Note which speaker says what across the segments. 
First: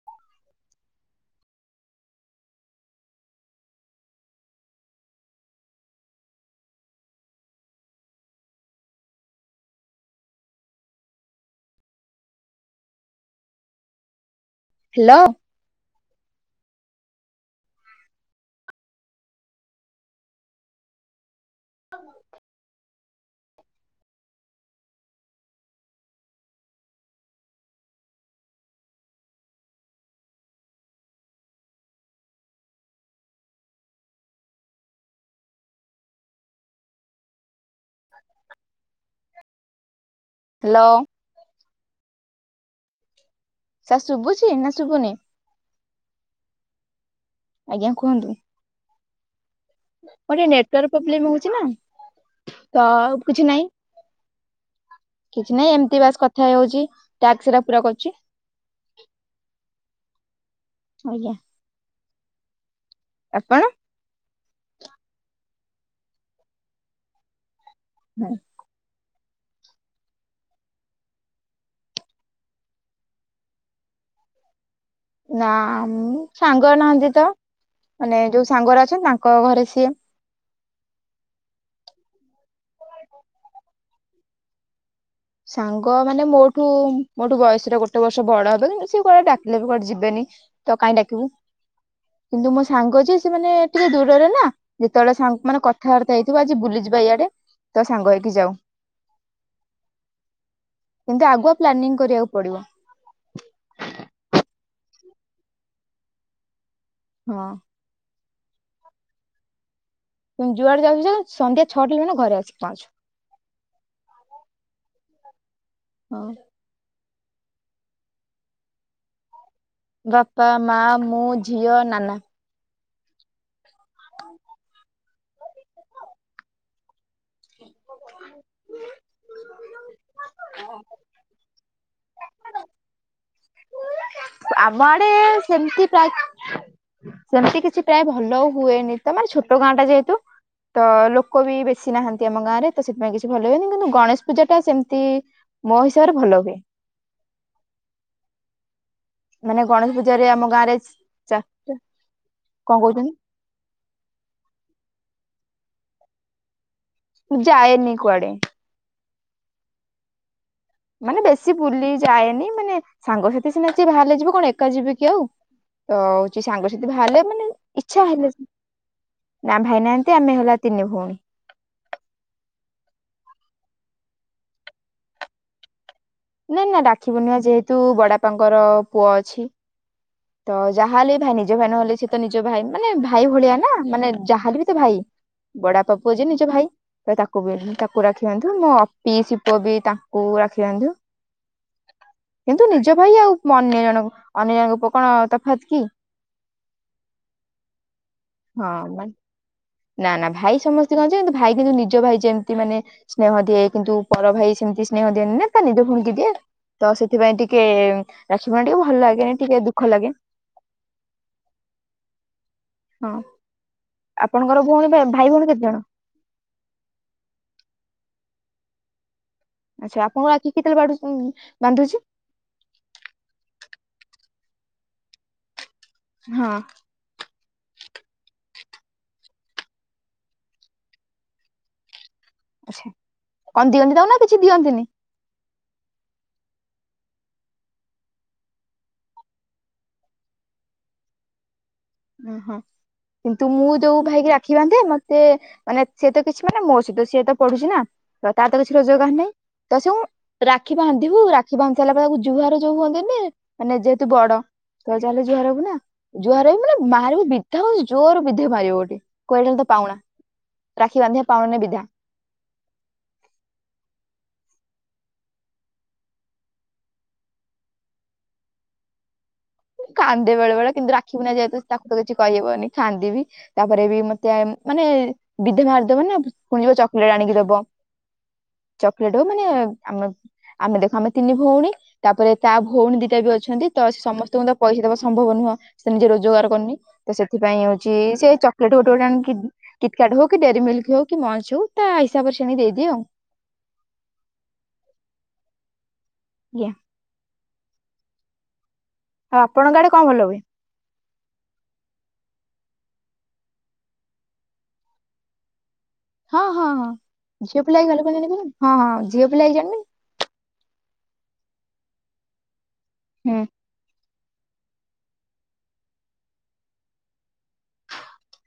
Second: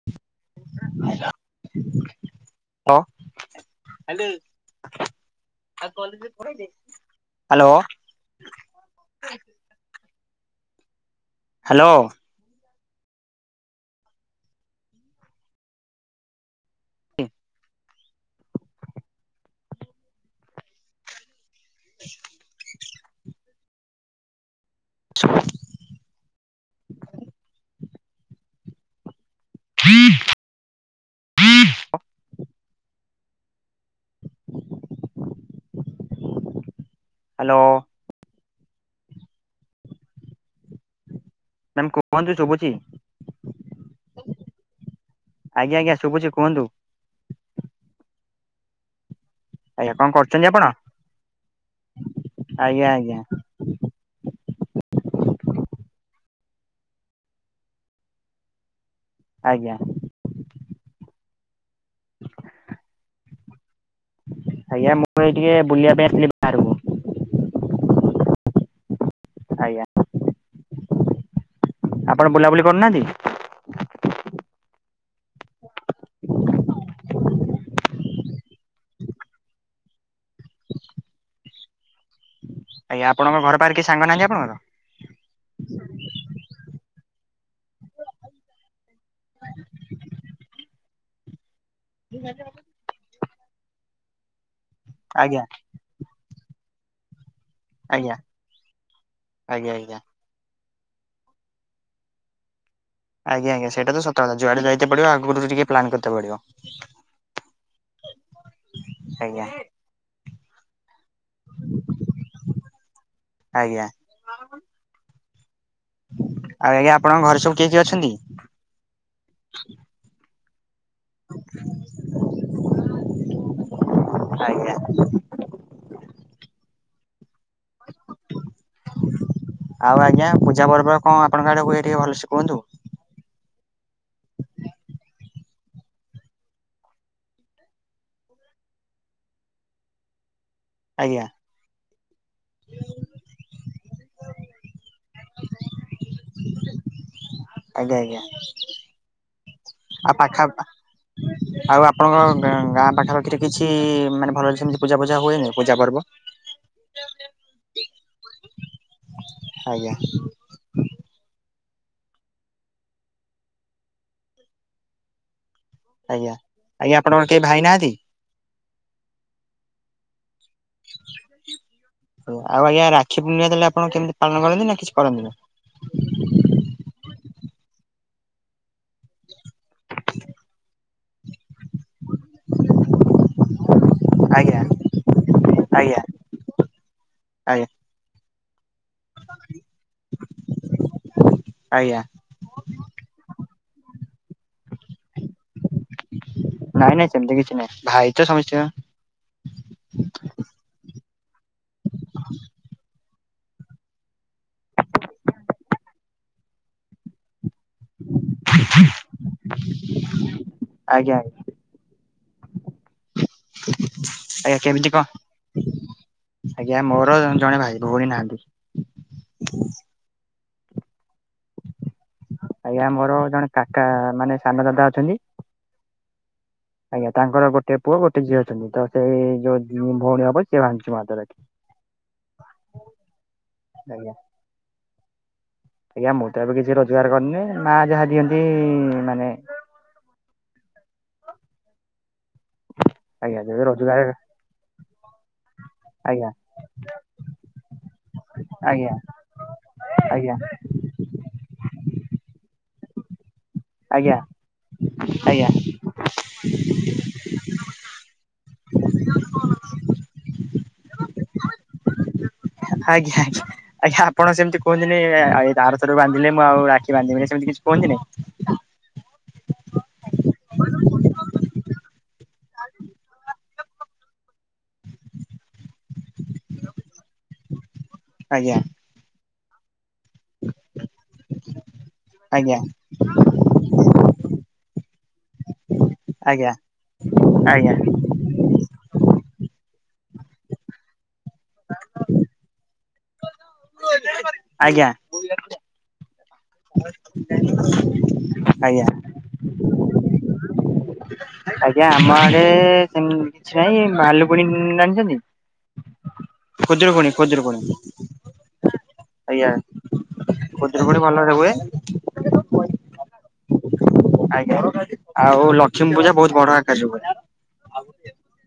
Speaker 1: Hello. Hello. Hello.
Speaker 2: Hello.
Speaker 1: ହ [inaudible] [inaudible] ହୁଁ [inaudible] hello.
Speaker 2: Hello.
Speaker 1: Ma'am କୁହନ୍ତୁ ଶୁଭୁଛି।
Speaker 2: ସାର୍ ଶୁଭୁଛି ନା ଶୁଭୁନି
Speaker 1: ଆଜ୍ଞା ଆଜ୍ଞା ଶୁଭୁଛି କୁହନ୍ତୁ
Speaker 2: ଆଜ୍ଞା କୁହନ୍ତୁ।
Speaker 1: ଆଜ୍ଞା କଣ
Speaker 2: ଏପଟେ
Speaker 1: କରୁଛନ୍ତି ଆପଣ
Speaker 2: ନେଟୱର୍କ ପ୍ରୋବ୍ଲେମ ହଉଛି ନା
Speaker 1: ଆଜ୍ଞା ଆଜ୍ଞା
Speaker 2: ତ-ଅ-ଅ-ଅ କିଛି ନାହିଁ। କିଛି ନାଇଁ ଏମିତି ବାସ କଥା ହଉଛି। ଟାସ୍କ ଗୁରା ପୁରା କରୁଛି।
Speaker 1: ଆଜ୍ଞା,
Speaker 2: ଆଜ୍ଞା,
Speaker 1: [inaudible]
Speaker 2: ଆପଣ?
Speaker 1: ଆଜ୍ଞା ମୁଁ ଏଇ ଟିକେ ବୁଲିବା ପାଇଁ ଆସିଥିଲି। ଆରେ ମୁଁ
Speaker 2: ହଁ,
Speaker 1: ଆଜ୍ଞା, ଆପଣ ବୁଲାବୁଲି କରୁନାହାନ୍ତି?
Speaker 2: ନାଁ ମୁଁ ସାଙ୍ଗ ନାହାନ୍ତି ତ ମାନେ ଯୋଉ ସାଙ୍ଗଗୁରା ଅଛନ୍ତି ତାଙ୍କ ଘରେ ସିଏ।
Speaker 1: ଆଜ୍ଞା ଆପଣଙ୍କ ଘରପାଖରେ କେହି ସାଙ୍ଗ ନାହାନ୍ତି ଆପଣଙ୍କର?
Speaker 2: ସାଙ୍ଗ ମାନେ ମୋଠୁ-ଉ-ଉ ମୋଠୁ ବୟସରେ ଗୋଟେ ବର୍ଷ ବଡ ହେବେ। ସେ କୁଆଡେ ଡାକିଲେ ବି କୁଆଡେ ଯିବେନି ତ କାହିଁ ଡାକିବୁ। କିନ୍ତୁ ମୋ ସାଙ୍ଗ ଯିଏ ସେ ମାନେ ଟିକେ ଦୂରରେ ନା ଯେତେବେଳେ
Speaker 1: ଆଜ୍ଞା
Speaker 2: ସାଙ୍ଗ ମାନେ କଥାବାର୍ତ୍ତା ହେଇଥିବୁ ଆଜି ବୁଲିଯିବା ଇଆଡେ। ତ
Speaker 1: ଆଜ୍ଞା
Speaker 2: ସାଙ୍ଗ ହେଇକି ଯାଉ।
Speaker 1: ଆଜ୍ଞା ଆଜ୍ଞା,
Speaker 2: କିନ୍ତୁ ଆଗୁଆ ପ୍ଲାନିଂ କରିବାକୁ ପଡିବ।
Speaker 1: ଆଜ୍ଞା ଆଜ୍ଞା ସେଇଟା ତ ସତ କଥା। ଯୁଆଡେ ଯାଇତେ ପଡିବ ଆଗରୁ ଟିକେ ପ୍ଲାନ କରିତେ ପଡିବ।
Speaker 2: ହଁ,
Speaker 1: ଆଜ୍ଞା,
Speaker 2: ତୁମେ ଯୁଆଡେ ଯାଉଛ ଯାଅ ସନ୍ଧ୍ୟା ଛଅଟା ହେଲା ମାନେ ଘରେ ଆସିକି ପହଞ୍ଚ।
Speaker 1: ଆଜ୍ଞା,
Speaker 2: ହ,
Speaker 1: ଆଉ ଆଜ୍ଞା ଆପଣଙ୍କ ଘରେ ସବୁ କିଏ କିଏ ଅଛନ୍ତି?
Speaker 2: ବାପା, ମା, ମୁଁ, ଝିଅ, ନାନା।
Speaker 1: ଆଜ୍ଞା, ଆଉ ଆଜ୍ଞା ପୂଜା ପର୍ବ କଣ ଆପଣଙ୍କ ଆଡେ ହୁଏ ଟିକେ ଭଲସେ କୁହନ୍ତୁ।
Speaker 2: ଆମ ଆଡେ-ଏ-ଏ-ଏ ସେମିତି ପ୍ରାୟ ସେମିତି କିଛି ପ୍ରାୟ ଭଲ ହୁଏନି ତ ମାନେ ଛୋଟ ଗାଁ ଟା ଯେହେତୁ। ତ
Speaker 1: ଆଜ୍ଞା
Speaker 2: ଲୋକ ବି ବେ ଶୀ ନାହାନ୍ତି ଆମ ଗାଁ ରେ ତ ସେଥିପାଇଁ କିଛି ଭଲ ହୁଏନି। କିନ୍ତୁ ଗଣେଶ ପୂଜା ଟା ସେମିତି ମୋ ହିସାବରେ ଭଲ ହୁଏ।
Speaker 1: ଆଜ୍ଞା ଆଜ୍ଞା।
Speaker 2: ମାନେ ଗଣେଶ
Speaker 1: ଆଉ
Speaker 2: ପୂଜାରେ ଆମ
Speaker 1: ପାଖା,
Speaker 2: ଗାଁରେ ଚାରିଟା
Speaker 1: ଆଉ ଆପଣଙ୍କ ଗାଁ
Speaker 2: କଣ
Speaker 1: ପାଖା
Speaker 2: କହୁଛନ୍ତି
Speaker 1: ପାଖି ଏଥିରେ କିଛି-ଇ-ଇ-ଇ-ଇ ମାନେ ଭଲ ସେମିତି ପୂଜା ବୁଜା ହୁଏନି ପୂଜା ପର୍ବ।
Speaker 2: ମୁଁ ଯାଏନି କୁଆଡେ।
Speaker 1: ଆଜ୍ଞା,
Speaker 2: ମାନେ ବେଶୀ ବୁଲି ଯାଏନି ମାନେ ସାଙ୍ଗସାଥି ସିନା କିଏ ବାହାରିଲେ ଯିବି କଣ ଏକା ଯିବି କି ଆଉ। ତ
Speaker 1: ଆଜ୍ଞା
Speaker 2: ହଉଛି ସାଙ୍ଗସାଥି
Speaker 1: ଆଜ୍ଞା
Speaker 2: ବାହାରିଲେ
Speaker 1: ଆପଣଙ୍କର କେହି
Speaker 2: ମାନେ
Speaker 1: ଭାଇ ନାହାନ୍ତି?
Speaker 2: ଇଚ୍ଛା ହେଲେ ନା ଭାଇ ନାହାନ୍ତି ଆମେ ହେଲା ତିନି ଭଉଣୀ।
Speaker 1: ଓ ଆଉ ଆଜ୍ଞା ରାକ୍ଷୀ ପୂର୍ଣ୍ଣିମା ତାହଲେ ଆପଣ କେମିତି ପାଳନ କରନ୍ତି ନା କିଛି କରନ୍ତିନି?
Speaker 2: ନା ନା ରାକ୍ଷୀପୂର୍ଣିମା ଯେହେତୁ ବଡା ବାପାଙ୍କର ପୁଅ ଅଛି। ତ ଯାହାହେଲେ ଭାଇ ନିଜ ଭାଇ ନହେଲେ ସିଏ ତ ନିଜ ଭାଇ ମାନେ ଭାଇ ଭଳିଆ ନା ମାନେ ଯାହା
Speaker 1: ଆଜ୍ଞା
Speaker 2: ହେଲେ ବି ତ ଭାଇ। ବଡାଆପା
Speaker 1: ଆଜ୍ଞା
Speaker 2: ପୁଅ ଯିଏ ନିଜ ଭାଇ। ତ ତାକୁ ବି
Speaker 1: ଆଜ୍ଞା
Speaker 2: ତା କୁ ରାକ୍ଷୀ ବାନ୍ଧୁ। ମୋ ପିଇସି ପୁଅ ବି ତାଙ୍କୁ ରାକ୍ଷୀ ବାନ୍ଧୁ।
Speaker 1: ଆଜ୍ଞା
Speaker 2: କିନ୍ତୁ ନିଜ ଭାଇ ଆଉ ଅନ୍ୟ ଜଣ ଅନ୍ୟ ଜଣଙ୍କ ପୁଅ କଣ ତଫାତ୍ କି?
Speaker 1: ନାଇଁ ନାଇଁ ସେମତି କିଛି ନାଇଁ ଭାଇ। ତ ସମସ୍ତିଙ୍କ
Speaker 2: ହଁ ମା ନା ନା ଭାଇ ସମସ୍ତଙ୍କ ଯେ କିନ୍ତୁ ନିଜ ଭାଇ କିନ୍ତୁ ନିଜ ଭାଇ ଯେମିତି ମାନେ ସ୍ନେହ ଦିଏ କିନ୍ତୁ ପର ଭାଇ ସେମିତି ସ୍ନେହ ଦିଏନି ନା ତା ନିଜ ଭଉଣୀକୁ ଦିଏ। ତ ସେଥିପାଇଁ ଟିକେ ରାକ୍ଷୀ ପାଇଁ ଟିକେ ଭଲ ଲାଗେନି ଟିକେ ଦୁଃଖ ଲାଗେ।
Speaker 1: ଆଜ୍ଞା ଆଜ୍ଞା।
Speaker 2: ହଁ
Speaker 1: ଆଜ୍ଞା
Speaker 2: ଆପଣଙ୍କର
Speaker 1: କେମିତି
Speaker 2: ଭଉଣୀ
Speaker 1: କଣ
Speaker 2: ଭାଇ ଭଉଣୀ କେତେଜଣ?
Speaker 1: ଆଜ୍ଞା ମୋର ଜଣେ ଭାଇ ଭଉଣୀ ନାହାନ୍ତି।
Speaker 2: ଆଚ୍ଛା ଆପଣଙ୍କ ରାକ୍ଷୀ କେତେବେଳ ବାଢୁ ବାନ୍ଧୁଛି?
Speaker 1: ଆଜ୍ଞା ମୋର ଜଣେ କାକା ମାନେ ସାନ ଦାଦା ଅଛନ୍ତି।
Speaker 2: ହଁ।
Speaker 1: ଆଜ୍ଞା ତାଙ୍କର ଗୋଟେ ପୁଅ ଗୋଟେ ଝିଅ ଅଛନ୍ତି ତ ସେଇ ଯୋଉ ଭଉଣୀ ହବ ସିଏ ବାନ୍ଧୁଛି ମୋ ହାତରେ ରାକ୍ଷୀ।
Speaker 2: ଆଛା କଣ ଦିଅନ୍ତି
Speaker 1: ଆଜ୍ଞା।
Speaker 2: ତାକୁ ନା କିଛି ଦିଅନ୍ତିନି?
Speaker 1: ଆଜ୍ଞା ମୁଁ ତ ଏବେ କିଛି ରୋଜଗାର କରିନି ମା ଯାହା ଦିଅନ୍ତି ମାନେ
Speaker 2: ଓହୋ
Speaker 1: ଆଜ୍ଞା
Speaker 2: କିନ୍ତୁ
Speaker 1: ଯେବେ
Speaker 2: ମୁଁ ଯୋଉ
Speaker 1: ରୋଜଗାର
Speaker 2: ଭାଇକି ରାଖି ବାନ୍ଧେ ମତେ ମାନେ ସିଏ ତ
Speaker 1: ଆଜ୍ଞା
Speaker 2: କିଛି ମାନେ ମୋ ସହିତ ସିଏ ତ ପଢୁଛି ନା ତ ତା ତ କିଛି
Speaker 1: ଆଜ୍ଞା
Speaker 2: ରୋଜଗାର ନାହିଁ। ତ ସେ
Speaker 1: ଆଜ୍ଞା
Speaker 2: ରାକ୍ଷୀ ବାନ୍ଧିବୁ ରାକ୍ଷୀ ବାନ୍ଧି ସାରିଲା ପରେ ତାକୁ ଜୁହାର ଯୋଉ ହୁଅନ୍ତିନି? ମାନେ ଯେହେତୁ
Speaker 1: ଆଜ୍ଞା
Speaker 2: ବଡ ତ ଜାହଲେ ଜୁହାର
Speaker 1: ଆଜ୍ଞା
Speaker 2: ହବୁ ନା ଜୁହାର ହେବି ମନେ ମାରିବୁ ବିଧା ହଉ ଜୋର ବିଧା ମାରିବ ଗୋଟେ କଏ ଏଟା ହେଲା ତୋ ପାଉଣା। ରାକ୍ଷୀ ବାନ୍ଧିବା ପାଉଣା ନେ ବିଧା।
Speaker 1: ଆଜ୍ଞା ଆଜ୍ଞା। ଆଜ୍ଞା ଆପଣ ସେମିତି କୁହନ୍ତିନି ଏଇ ଆରଥରକୁ ବାନ୍ଧିଲେ ମୁଁ ଆଉ ରାକ୍ଷୀ ବାନ୍ଧିବିନି ସେମିତି କିଛି କୁହନ୍ତିନି?
Speaker 2: କାନ୍ଦେ ବେଳେ ବଳେ କିନ୍ତୁ ରାକ୍ଷୀପୂର୍ଣିମା ଯେହେତୁ ତାକୁ ତ କିଛି କହିହେବନି କାନ୍ଦିବି। ତାପରେ ବି ମତେ ମାନେ ବିଧା ମାରିଦବ ନା ପୁଣି ଯିବ ଚକଲେଟ ଆଣିକି ଦବ।
Speaker 1: ଆଜ୍ଞା।
Speaker 2: ଚକଲେଟ ହଉ ମାନେ ଆମ ଆମେ ଦେଖ ଆମେ ତିନି ଭଉଣୀ। ତାପରେ ତା
Speaker 1: ଆଜ୍ଞା
Speaker 2: ଭଉଣୀ ଦିଟା ବି ଅଛନ୍ତି ତ ସେ ସମସ୍ତଙ୍କୁ ତ ପଇସା ଦବା ସମ୍ଭବ ନୁହଁ। ସେ ନିଜେ ରୋଜଗାର
Speaker 1: ଆଜ୍ଞା
Speaker 2: କରିନି ତ ସେଥିପାଇଁ
Speaker 1: ଆଜ୍ଞା
Speaker 2: ହଉଛି ସେ ଏଇ ଚ ସେଠୁ ଗୋଟେ ଗୋଟେ ଆଣିକି କିଟ କାଟ ହଉ କି ଡେରି ମିଲ୍କ ହଉ କି ମଞ୍ଚ୍ ହଉ ତା ହିସାବରେ ସେ ଆଣିକି ଦେଇଦିଏ ଆଉ।
Speaker 1: ଆଜ୍ଞା।
Speaker 2: ଆଜ୍ଞା
Speaker 1: ଆଜ୍ଞା।
Speaker 2: ଆଉ ଆପଣଙ୍କ ଆଡେ କଣ ଭଲ ହୁଏ?
Speaker 1: ଆଜ୍ଞା, ଆମ ଆଡ଼େ କିଛି ନାହିଁ ଭାଲୁକୁଣୀ ଜାଣିଛନ୍ତି? ଖୁଦୁରୁକୁଣୀ, ଖୁଦୁରୁକୁଣୀ।
Speaker 2: କଣ [unintelligible]
Speaker 1: ଆଜ୍ଞା, ଖୁଦୁରୁକୁଣୀ ଭଲରେ ହୁଏ।
Speaker 2: ହୁଁ।
Speaker 1: ଆଜ୍ଞା, ଆଉ ଲକ୍ଷ୍ମୀ ପୂଜା ବହୁତ ବଡ଼ ଆକାରରେ ହୁଏ।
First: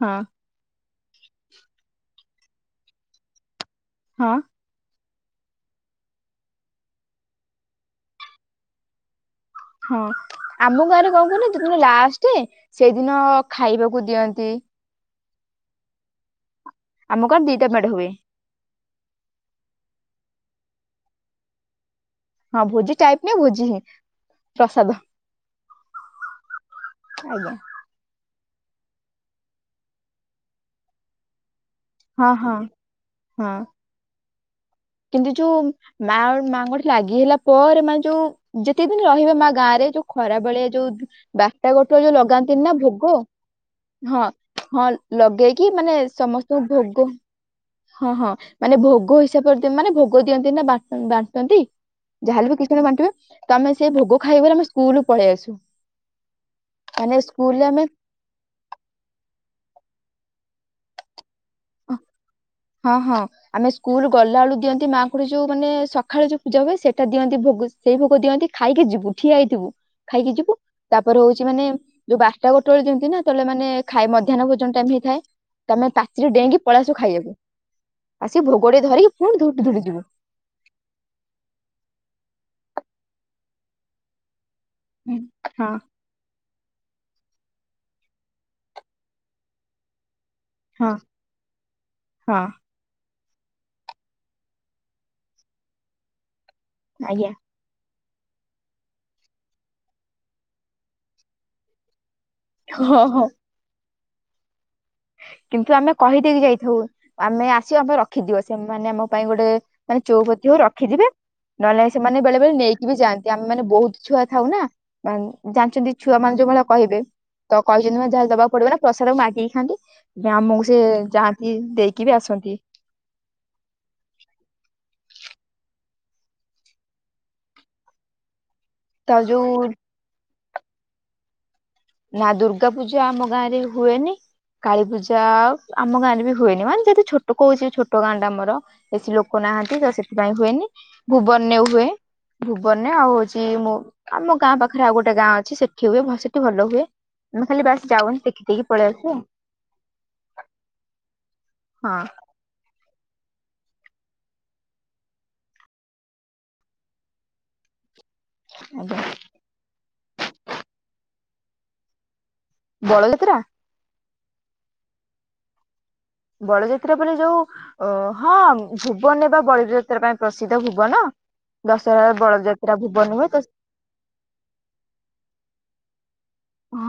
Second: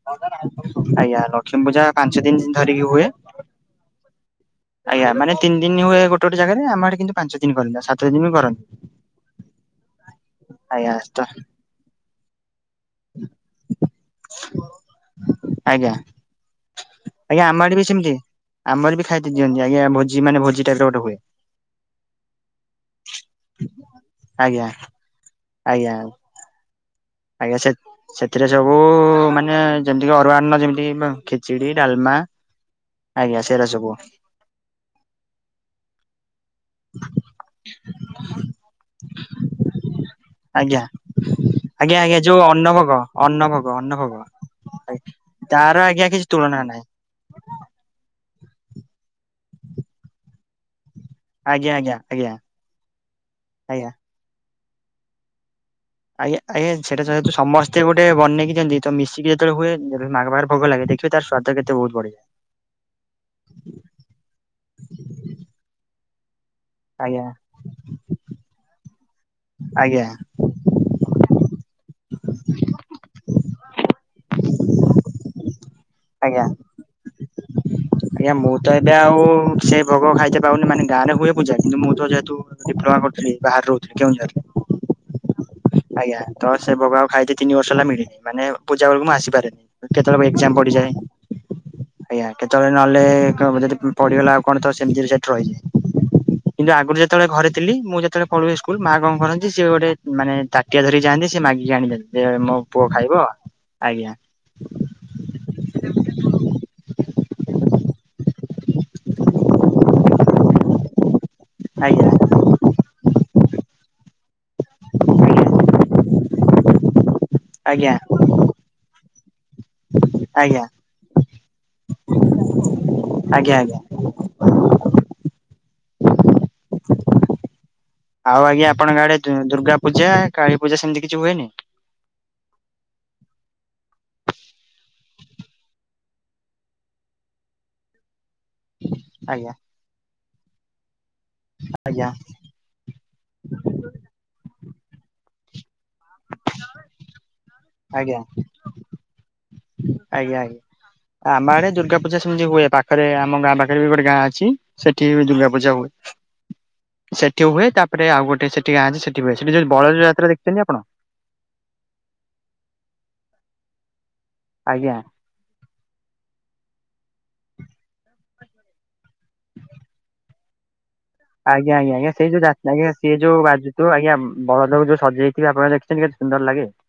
Speaker 2: ହଁ
Speaker 1: ଆଜ୍ଞା, ଲକ୍ଷ୍ମୀ ପୂଜା ପାଞ୍ଚ ଦିନ ଧରିକି ହୁଏ।
Speaker 2: ହଁ।
Speaker 1: ଆଜ୍ଞା, ମାନେ ତିନି ଦିନ ହୁଏ ଗୋଟ ଗୋଟେ ଜାଗାରେ ଆମ ଆଡ଼େ କିନ୍ତୁ ପାଞ୍ଚ ଦିନ କରନ୍ତି, ସାତ ଦିନ ବି କରନ୍ତି।
Speaker 2: ହଁ ଆମ
Speaker 1: ଆଜ୍ଞା
Speaker 2: ଗାଁରେ
Speaker 1: ତ
Speaker 2: କଣ କହିଲ ଯୋଦିନ ଲାଷ୍ଟ ସେଇଦିନ ଖାଇବାକୁ ଦିଅନ୍ତି।
Speaker 1: ଆଜ୍ଞା, ଆଜ୍ଞା,
Speaker 2: ଗାଁରେ
Speaker 1: ଆମ
Speaker 2: ଦିଟା
Speaker 1: ଆଡ଼େ ବି
Speaker 2: ମେଢ ହୁଏ
Speaker 1: ସେମିତି। ଆମର ବି ଖାଇତେ ଦିଅନ୍ତି ଆଜ୍ଞ ଭୋଜି ମାନ ଭୋଜି ଟାଇପ ର ଗୋଟେ ହୁଏ।
Speaker 2: ହଁ ଭୋଜି ଟାଇପ ନାଇଁ ଭୋଜି ହିଁ
Speaker 1: ଆଜ୍ଞା
Speaker 2: ପ୍ରସାଦ।
Speaker 1: ଆଜ୍ଞା। ଆଜ୍ଞା, ସେ ସେଥିରେ ସବୁ ମାନେ ଯେମିତିକି ଅରୁଆ ଅନ୍ନ ଯେମିତି ଖିଚିଡି, ଡାଲମା,
Speaker 2: ହଁ ହଁ
Speaker 1: ଆଜ୍ଞା
Speaker 2: ହଁ
Speaker 1: ସେଇରା ସବୁ।
Speaker 2: କିନ୍ତୁ ଯୋଉ ମାଁ ମାଆଙ୍କର ଲାଗି ହେଲା ପରେ ମାନେ ଯୋଉ ଯେତେ ଦିନ ରହିବେ ମାଁ ଗାଁ ରେ ଯୋଉ ଖରା ବେଳେ
Speaker 1: ଆଜ୍ଞା
Speaker 2: ଯୋଉ ଏଟା
Speaker 1: ଆଜ୍ଞା
Speaker 2: ଗୋଟେ ଯୋଉ
Speaker 1: ଆଜ୍ଞା
Speaker 2: ଲଗାନ୍ତିନି ନା
Speaker 1: ଅନ୍ନଭୋଗ
Speaker 2: ଭୋଗ
Speaker 1: ଅନ୍ନଭୋଗ ଅନ୍ନଭୋଗ
Speaker 2: ହଁ, ହଁ ଲଗେଇକି
Speaker 1: ତାର
Speaker 2: ମାନେ
Speaker 1: ଆଜ୍ଞା କିଛି ତୁଳନା
Speaker 2: ସମସ୍ତଙ୍କୁ
Speaker 1: ନାହିଁ
Speaker 2: ଭୋଗ ହଁ, ହଁ ମାନେ ଭୋଗ ହିସାବରେ ମାନେ ଭୋଗ ଦିଅନ୍ତି ନା ବାର
Speaker 1: ଆଜ୍ଞା ଆଜ୍ଞା ଆଜ୍ଞା
Speaker 2: ଯାହାେଲେ ବି କିଛି ଦିନ ବାଣ୍ଟିବେ ତ ଆମେ
Speaker 1: ଆଜ୍ଞା।
Speaker 2: ସେ ଭୋଗ ଖାଇବ ଆମେ ସ୍କୁଲୁରୁ ପଳେଇ ଆସୁ।
Speaker 1: ଆଜ୍ଞା, ଆଜ୍ଞା ସେଟା
Speaker 2: ମାନେ
Speaker 1: ଯେହେତୁ
Speaker 2: ସ୍କୁଲରେ
Speaker 1: ସମସ୍ତେ
Speaker 2: ଆମେ
Speaker 1: ଗୋଟେ ବନେଇକି ଦିଅନ୍ତି ତ ମିଶେଇକି ଯେତେବେଳେ ହୁଏ ମାଁ ଙ୍କ ପାଖରେ ଭୋଗ ଲାଗେ ଦେଖିବେ ତାର ସ୍ୱାଦ କେତେ ବହୁତ ବଢ଼ିଆ।
Speaker 2: ହଁ ହଁ ଆମେ ସ୍କୁଲ ଗଲା ବେଳୁ ଦିଅନ୍ତି ମାଁଙ୍କଠେ ଯୋଉ ମାନେ ସକାଳେ ଯୋଉ ପୂଜା ହୁଏ। ସେଇଟା
Speaker 1: ଆଜ୍ଞା
Speaker 2: ଦିଅନ୍ତି ଭୋଗ ସେଇ ଭୋଗ ଦିଅନ୍ତି ଖାଇକି ଯିବୁ ଠିଆ ହେଇଥିବୁ
Speaker 1: ଆଜ୍ଞା
Speaker 2: ଖାଇକି ଯିବୁ। ତାପରେ ହଉଛି ମାନେ ଯୋଉ ବାରଟା ଗୋଟେ ବେଳେ ଦିଅନ୍ତି ନା ଯେତେବେଳେ ମାନେ ଖାଇ ମଧ୍ୟାହ୍ନ ଭୋଜନ ଟାଇମ ହେଇଥାଏ। ତ ଆମେ ପାଚେରି
Speaker 1: ଆଜ୍ଞା
Speaker 2: ଡେଇଁକି ପଳେଇ ଆସୁ ଖାଇବାକୁ।
Speaker 1: ଆଜ୍ଞା,
Speaker 2: ଆସିକି
Speaker 1: ମୁଁ
Speaker 2: ଭୋଗ
Speaker 1: ତ
Speaker 2: ଟିକେ
Speaker 1: ଏବେ
Speaker 2: ଧରିକି
Speaker 1: ଆଉ
Speaker 2: ପୁଣି ଧଉଡି ଧଉଡି
Speaker 1: ସେ
Speaker 2: ଯିବୁ।
Speaker 1: ଭୋଗ ଖାଇତେ ପାଉନି ମାନେ ଗାଁ ରେ ହୁଏ। ମୁଁ ଯାଏ କିନ୍ତୁ ମୁଁ ତ ଯେହେତୁ ଡିପ୍ଲୋମା କରୁଥିଲି ବାହରେ ରହୁଥିଲି କେଉଁଝରରେ।
Speaker 2: ହଁ।
Speaker 1: ଆଜ୍ଞା ତ ସେ ଭୋଗ ଆଉ ଖାଇତେ ତିନି ବର୍ଷ ହେଲା ମିଳିନି ମାନେ ପୂଜା ବେଳକୁ ମୁଁ ଆସିପାରେନି। କେତେବେଳେ ଏକ୍ସଜାମ୍
Speaker 2: ହଁ
Speaker 1: ପଡ଼ିଯାଏ ଆଜ୍ଞା
Speaker 2: ହଁ
Speaker 1: କେତେବେଳେ ନହେଲେ ଯଦି ପଡ଼ିଗଲା ଆଉ କଣ ତ ସେମିତି ସେଠି ରହିଯାଏ କିନ୍ତୁ ଆଗରୁ ଯେତେବେଳେ
Speaker 2: ଆଜ୍ଞା।
Speaker 1: ଘରେ ଥିଲି ମୁଁ ଯେତେବେଳେ ପଢୁ ସ୍କୁଲ ମାଆ କଣ କରନ୍ତି ସିଏ ଗୋଟେ ମାନେ ତାଟିଆ ଧରିକି ଯଆନ୍ତି ସେ ମାଗିକି ଆଣିଦିଅନ୍ତି ଯେ ମୋ ପୁଅ
Speaker 2: ହଁ ହଁ।
Speaker 1: ଖାଇବ ଆଜ୍ଞା।
Speaker 2: କିନ୍ତୁ ଆମେ କହିଦେଇକି ଯାଇଥାଉ। ଆମେ ଆସିବାକୁ ରଖିଥିବେ ସେମାନେେ ଆମ ପାଇଁ ଗୋଟେ ମାନେ ଚଉପତି ହଉ ରଖିଥିବେ। ନହେଲେ
Speaker 1: ଆଜ୍ଞା
Speaker 2: ସେମାନେ ବେଳେ ବେଳେ ନେଇକି ବି ଯାଆନ୍ତି ଆମେ ମାନେ ବହୁତ ଛୁଆ ଥାଉ ନା ଜାଣିଛନ୍ତି ଛୁଆ ମାନ ଯୋଉ ଭଳିଆ କହିବେ ତ
Speaker 1: ଆଜ୍ଞା
Speaker 2: ପାଇଛନ୍ତି ଯାହା ଦେବାକୁ ପଡ଼ିବ ନା ପ୍ରସାଦକୁ ମାଗିକି ଖାଆନ୍ତି। ଆମକୁ
Speaker 1: ଆଜ୍ଞା
Speaker 2: ସେ ଯାଆନ୍ତି ଦେଇକି ବି ଆସନ୍ତି।
Speaker 1: ଆଜ୍ଞା ଆଉ ଆଜ୍ଞା, ଆପଣଙ୍କ ଆଡ଼େ
Speaker 2: ତ ଯୋଉ
Speaker 1: ଦୁର୍ଗା ପୂଜା, କାଳୀ ପୂଜା ସେମିତି କିଛି ହୁଏନି?
Speaker 2: ନା ଦୁର୍ଗା ପୂଜା ଆମ ଗାଁ ରେ ହୁଏନି। କାଳୀପୂଜା ଆମ ଗାଁରେ ବି ହୁଏନି ମାନେ ଯଦି ଛୋଟ କହୁଛି ଛୋଟ ଗାଁଟା ଆମର। ବେଶୀ ଲୋକ
Speaker 1: ଆଜ୍ଞା
Speaker 2: ନାହାନ୍ତି ତ ସେଥିପାଇଁ ହୁଏନି ଭୁବନରେ ହୁଏ।
Speaker 1: ଆଜ୍ଞା
Speaker 2: ଭୁବନରେ ଆଉ ହଉଛି ମୁଁ ଆମ ଗାଁ ପାଖରେ ଆଉ ଗୋଟେ ଗାଁ ଅଛି ସେଠି ହୁଏ ସେଠି ଭଲ ହ ଆମେ ଖାଲି ବାସ ଯାଉ
Speaker 1: ଆଜ୍ଞା
Speaker 2: ଦେଖି ଦେଇକି ପଳେଇ ଆସୁ ଆଉ।
Speaker 1: ଆଜ୍ଞା, ଆଜ୍ଞା, ଆମ ଆଡ଼େ ଦୁର୍ଗା ପୂଜା ସେମତି ହୁଏ ପାଖରେ ଆମ ଗାଁ ପାଖରେ ବି ଗୋଟେ ଗାଁ ଅଛି ସେଠି ବି ଦୁର୍ଗା ପୂଜା ହୁଏ। ସେଠି ହୁଏ ତାପରେ ଆଉ ଗୋଟେ ସେଠି ଗାଁ
Speaker 2: ଆଜ୍ଞା
Speaker 1: ସେଠି ହୁଏ ସେଠି ଯୋଉ ବଳଦ ଯାତ୍ରା ଦେଖିଛନ୍ତି ଆପଣ
Speaker 2: ବଳଦ ଯାତ୍ରା
Speaker 1: ଆଜ୍ଞା
Speaker 2: ବଳଯାତ୍ରା ବୋଲି ଯୋଉ ଅ ହଁ ଭୁବନ ବା ବଳିଯାତ୍ରା ପାଇଁ ପ୍ରସିଦ୍ଧ ଭୁବନ
Speaker 1: ଆଜ୍ଞା ଆଜ୍ଞା ଆଜ୍ଞା
Speaker 2: ଦଶହରା
Speaker 1: ସେଇ ଯଉ
Speaker 2: ବଳଯାତ୍ରା
Speaker 1: [unintelligible]
Speaker 2: ଭୁବନ
Speaker 1: ସେ
Speaker 2: ହୁଏ
Speaker 1: ଯୋଉ ତ ଆଜ୍ଞା ବଳଦ ଯୋଉ ସଜେଇଥିବେ ଆପଣ ଦେଖିଛନ୍ତି କେତେ ସୁନ୍ଦର ଲାଗେ
Speaker 2: ହଁ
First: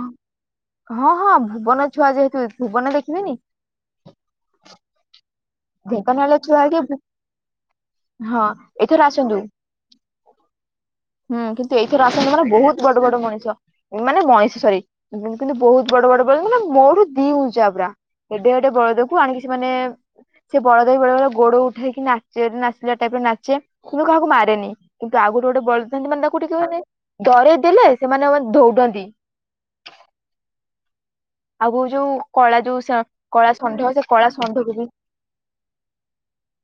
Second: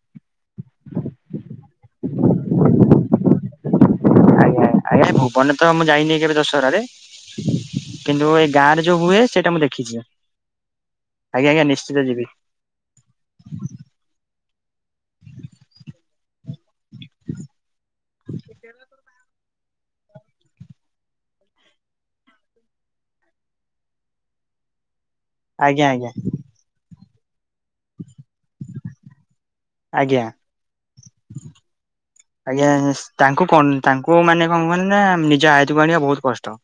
Speaker 2: ହଁ ହଁ ଭୁବନ ଛୁଆ ଯେହେତୁ ଭୁବନ ଦେଖିବେନି
Speaker 1: ଆଜ୍ଞା ଆଜ୍ଞା ଭୁବନେ ତ ମୁଁ ଯାଇନି
Speaker 2: ଢେଙ୍କାନାଳ
Speaker 1: କେବେ
Speaker 2: ଛୁଆ
Speaker 1: ଦଶହରାରେ
Speaker 2: ହେଇକି
Speaker 1: କିନ୍ତୁ
Speaker 2: ହଁ
Speaker 1: ଏଇ ଗାଁରେ
Speaker 2: ଏଇଥର
Speaker 1: ଯୋଉ ହୁଏ
Speaker 2: ଆସନ୍ତୁ
Speaker 1: ସେଇଟା ମୁଁ ଦେଖିଛି
Speaker 2: ହୁଁ
Speaker 1: ଆଜ୍ଞା ଆଜ୍ଞା
Speaker 2: କିନ୍ତୁ
Speaker 1: ନିଶ୍ଚିତ
Speaker 2: ଏଇଥର
Speaker 1: ଯିବି
Speaker 2: ଆସନ୍ତୁ ମାନେ ବହୁତ ବଡ ବଡ ମଣିଷ ମାନେ ମଶେଶ୍ଵରୀ କିନ୍ତୁ ବହୁତ ବଡ ବଡ ବ ମାନେ ମୋର ଏତିକି ଉଚ୍ଚା ଏଡେ ଏଡେ ବଳଦକୁ ଆଣିକି ମାନେ ସେ ବଳଦବି ବେଳେ ବଳେ ଗୋଡ ଉଠେଇକି ନାଚେ ନାଚିଲା ଟାଇପରେ ନାଚେ କିନ୍ତୁ କାହାକୁ ମାରେନି କିନ୍ତୁ ଆଉ ଗୋଟେ ଗୋଟେ
Speaker 1: ଆଜ୍ଞା
Speaker 2: ବଳଦ
Speaker 1: ଆଜ୍ଞା
Speaker 2: ଥାନ୍ତି ମାନେ ତାକୁ ଟିକେ ମାନେ ଡରେଇ ଦେଲେ ସେମାନେ ମାନେ ଧଉଡନ୍ତି
Speaker 1: ଆଜ୍ଞା
Speaker 2: [inaudible] ଯୋଉ କଳା
Speaker 1: ଆଜ୍ଞା
Speaker 2: ଯୋଉ
Speaker 1: ତାଙ୍କୁ
Speaker 2: କଳା
Speaker 1: କଣ
Speaker 2: ଷଣ୍ଢ ସେ
Speaker 1: ତାଙ୍କୁ
Speaker 2: କଳା
Speaker 1: ମାନେ କଣ
Speaker 2: ଷଣ୍ଢକୁ ବି
Speaker 1: କ ନା ନିଜ ଆୟତକୁ ଆଣିବା ବହୁତ କଷ୍ଟ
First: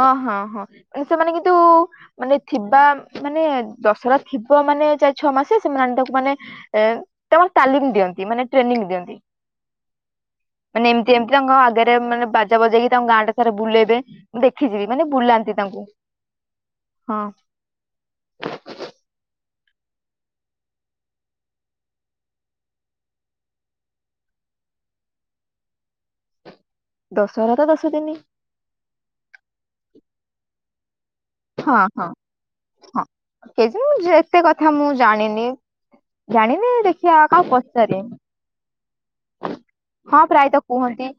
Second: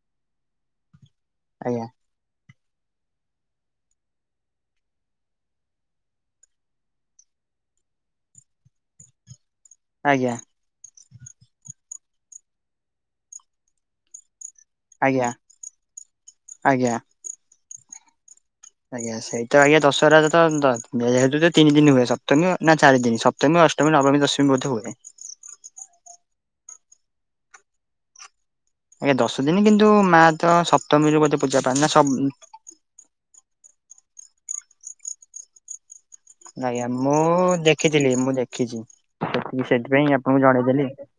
Speaker 2: ହଁ ହଁ ହଁ ସେମାନେ କିନ୍ତୁ
Speaker 1: ଆଜ୍ଞା
Speaker 2: ମାନେ ଥିବା ମାନେ ଦଶହରା ଥିବ ମାନେ ଚାରି ଛଅ ମାସେ ସେମାନେ ଆଣିତାକୁ ମାନେ ଏ ତାଙ୍କୁ ତାଲିମ ଦିଅନ୍ତି ମାନେ ଟ୍ରେନିଂ ଦିଅନ୍ତି
Speaker 1: ଆଜ୍ଞା।
Speaker 2: ମାନେ ଏମ୍ତି ଏମ୍ତି ତାଙ୍କ ଆଗରେ ମାନେ ବାଜା ବଜେଇକି----ଗାଁ ଟା ସାରା ବୁଲେଇ ଦେଖିଚି, ମାନେ
Speaker 1: ଆଜ୍ଞା
Speaker 2: ବୁଲାନ୍ତି ତାଙ୍କୁ
Speaker 1: ଆଜ୍ଞା।
Speaker 2: ହଁ।
Speaker 1: ଆଜ୍ଞା ସେଇ ଆଜ୍ଞା ଦଶହରା ତ ତିନ୍‌ ଦିନ୍‌ ହୁଏ, ନା ଚାରି ଦିନ୍‌ ସ ଅଷ୍ଟମି, ନବମୀ, ଦଶମୀ ବଧେ ହୁଏ।
Speaker 2: ଦଶହରା ଦଶ ଦିନି
Speaker 1: ଆଜ୍ଞା ଦଶ ଦିନ, କିନ୍ତୁ ମା ତ ସପ୍ତମୀରୁ ବଧେ
Speaker 2: ହଁ ହଁ ହଁ, ଏତେ କଥା ମୁଁ ଜାଣିନି। ଜାଣିନି,
Speaker 1: ଆଜ୍ଞା ମୁଁ
Speaker 2: ଦେଖିଆ କାହା ପଚାରେ।
Speaker 1: ଦେଖିଥିଲି ମୁଁ ଦେଖିଛି। ସେତିକି ସେଥିପାଇଁ
Speaker 2: ହଁ,
Speaker 1: ଆପଣଙ୍କୁ
Speaker 2: ପ୍ରାୟତ
Speaker 1: ଜଣେଇଦେଲି
Speaker 2: କୁହନ୍ତି,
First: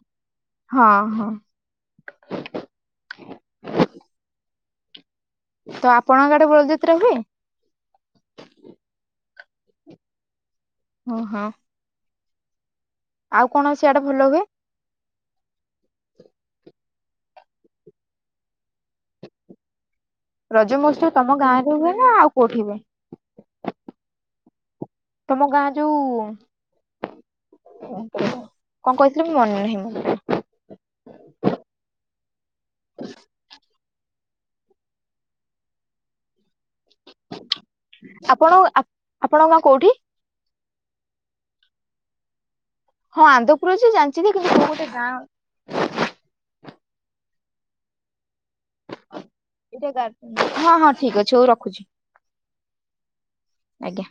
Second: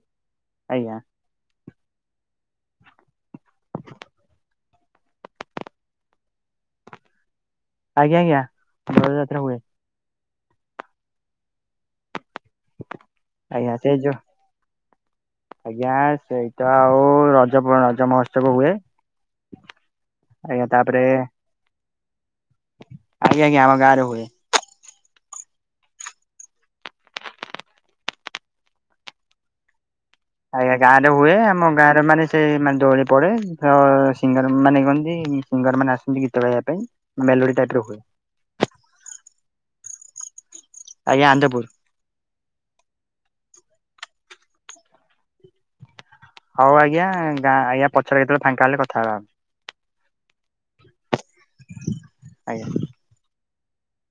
Speaker 2: ହଁ,
Speaker 1: ଆଜ୍ଞା
Speaker 2: ହଁ। ତ ଆପଣଙ୍କ ଆଡ଼େ ବଳ ଯାତ୍ରା ହୁଏ।
Speaker 1: ଆଜ୍ଞା ଆଜ୍ଞା ଯାତ୍ରା ହୁଏ।
Speaker 2: [inaudible] ଆଉ କ'ଣ
Speaker 1: ଆଜ୍ଞା ସେ
Speaker 2: ସିଆଡ଼େ
Speaker 1: ଯୋଉ
Speaker 2: ଭଲ ହୁଏ?
Speaker 1: ଆଜ୍ଞା ସେଇତ ଆଉ ରଜ ରଜ ମହୋତ୍ସବ ହୁଏ। ଆଜ୍ଞା
Speaker 2: ରଜ
Speaker 1: ତାପରେ
Speaker 2: ମହୋତ୍ସବ ତମ ଗାଁ ରେ ହୁଏ, ନା ଆଉ କଉଠି ହୁଏ?
Speaker 1: ଆଜ୍ଞ ଆଜ୍ଞା, ଆମ ଗାଁ ରେ ହୁଏ।
Speaker 2: ତମ ଗାଁ ଯଉ [inaudible]
Speaker 1: ଆଜ୍ଞା ଗାଁ ରେ ହୁଏ, ଆମ ଗାଁରେ ମାନେ ସେ ମାନେ ଦୋଳି ପଡ଼େ। ସିଙ୍ଗର ମାନେ ସିଙ୍ଗର ମାନ ଆସନ୍ତି ଗୀତ ଗାଇବା ପାଇଁ, ମେଲୋଡ଼ି ଟାଇପ୍ ର ହୁଏ।
Speaker 2: ଆପଣ ଆପଣଙ୍କ ଗାଁ କଉଠି?
Speaker 1: ଆଜ୍ଞା, ଆନ୍‌ଦ ପୁର୍।
Speaker 2: ହଁ! ଆନ୍ଦ ପୁର ଯେ ଜାଣ୍ଚି ଯେ କିନ୍ତୁ କଉ ଗୋଟେ ଗାଁ।
Speaker 1: ହଉ ଆଜ୍ଞା ଆଜ୍ଞା ପଛରେ କେତବଳେ ଫାଙ୍କା ହେଲେ କଥା ବା।
Speaker 2: ଠିକ୍ ଅଛି ହଉ ରଖୁଚି
Speaker 1: ଆଜ୍ଞା।
Speaker 2: ଆଜ୍ଞା।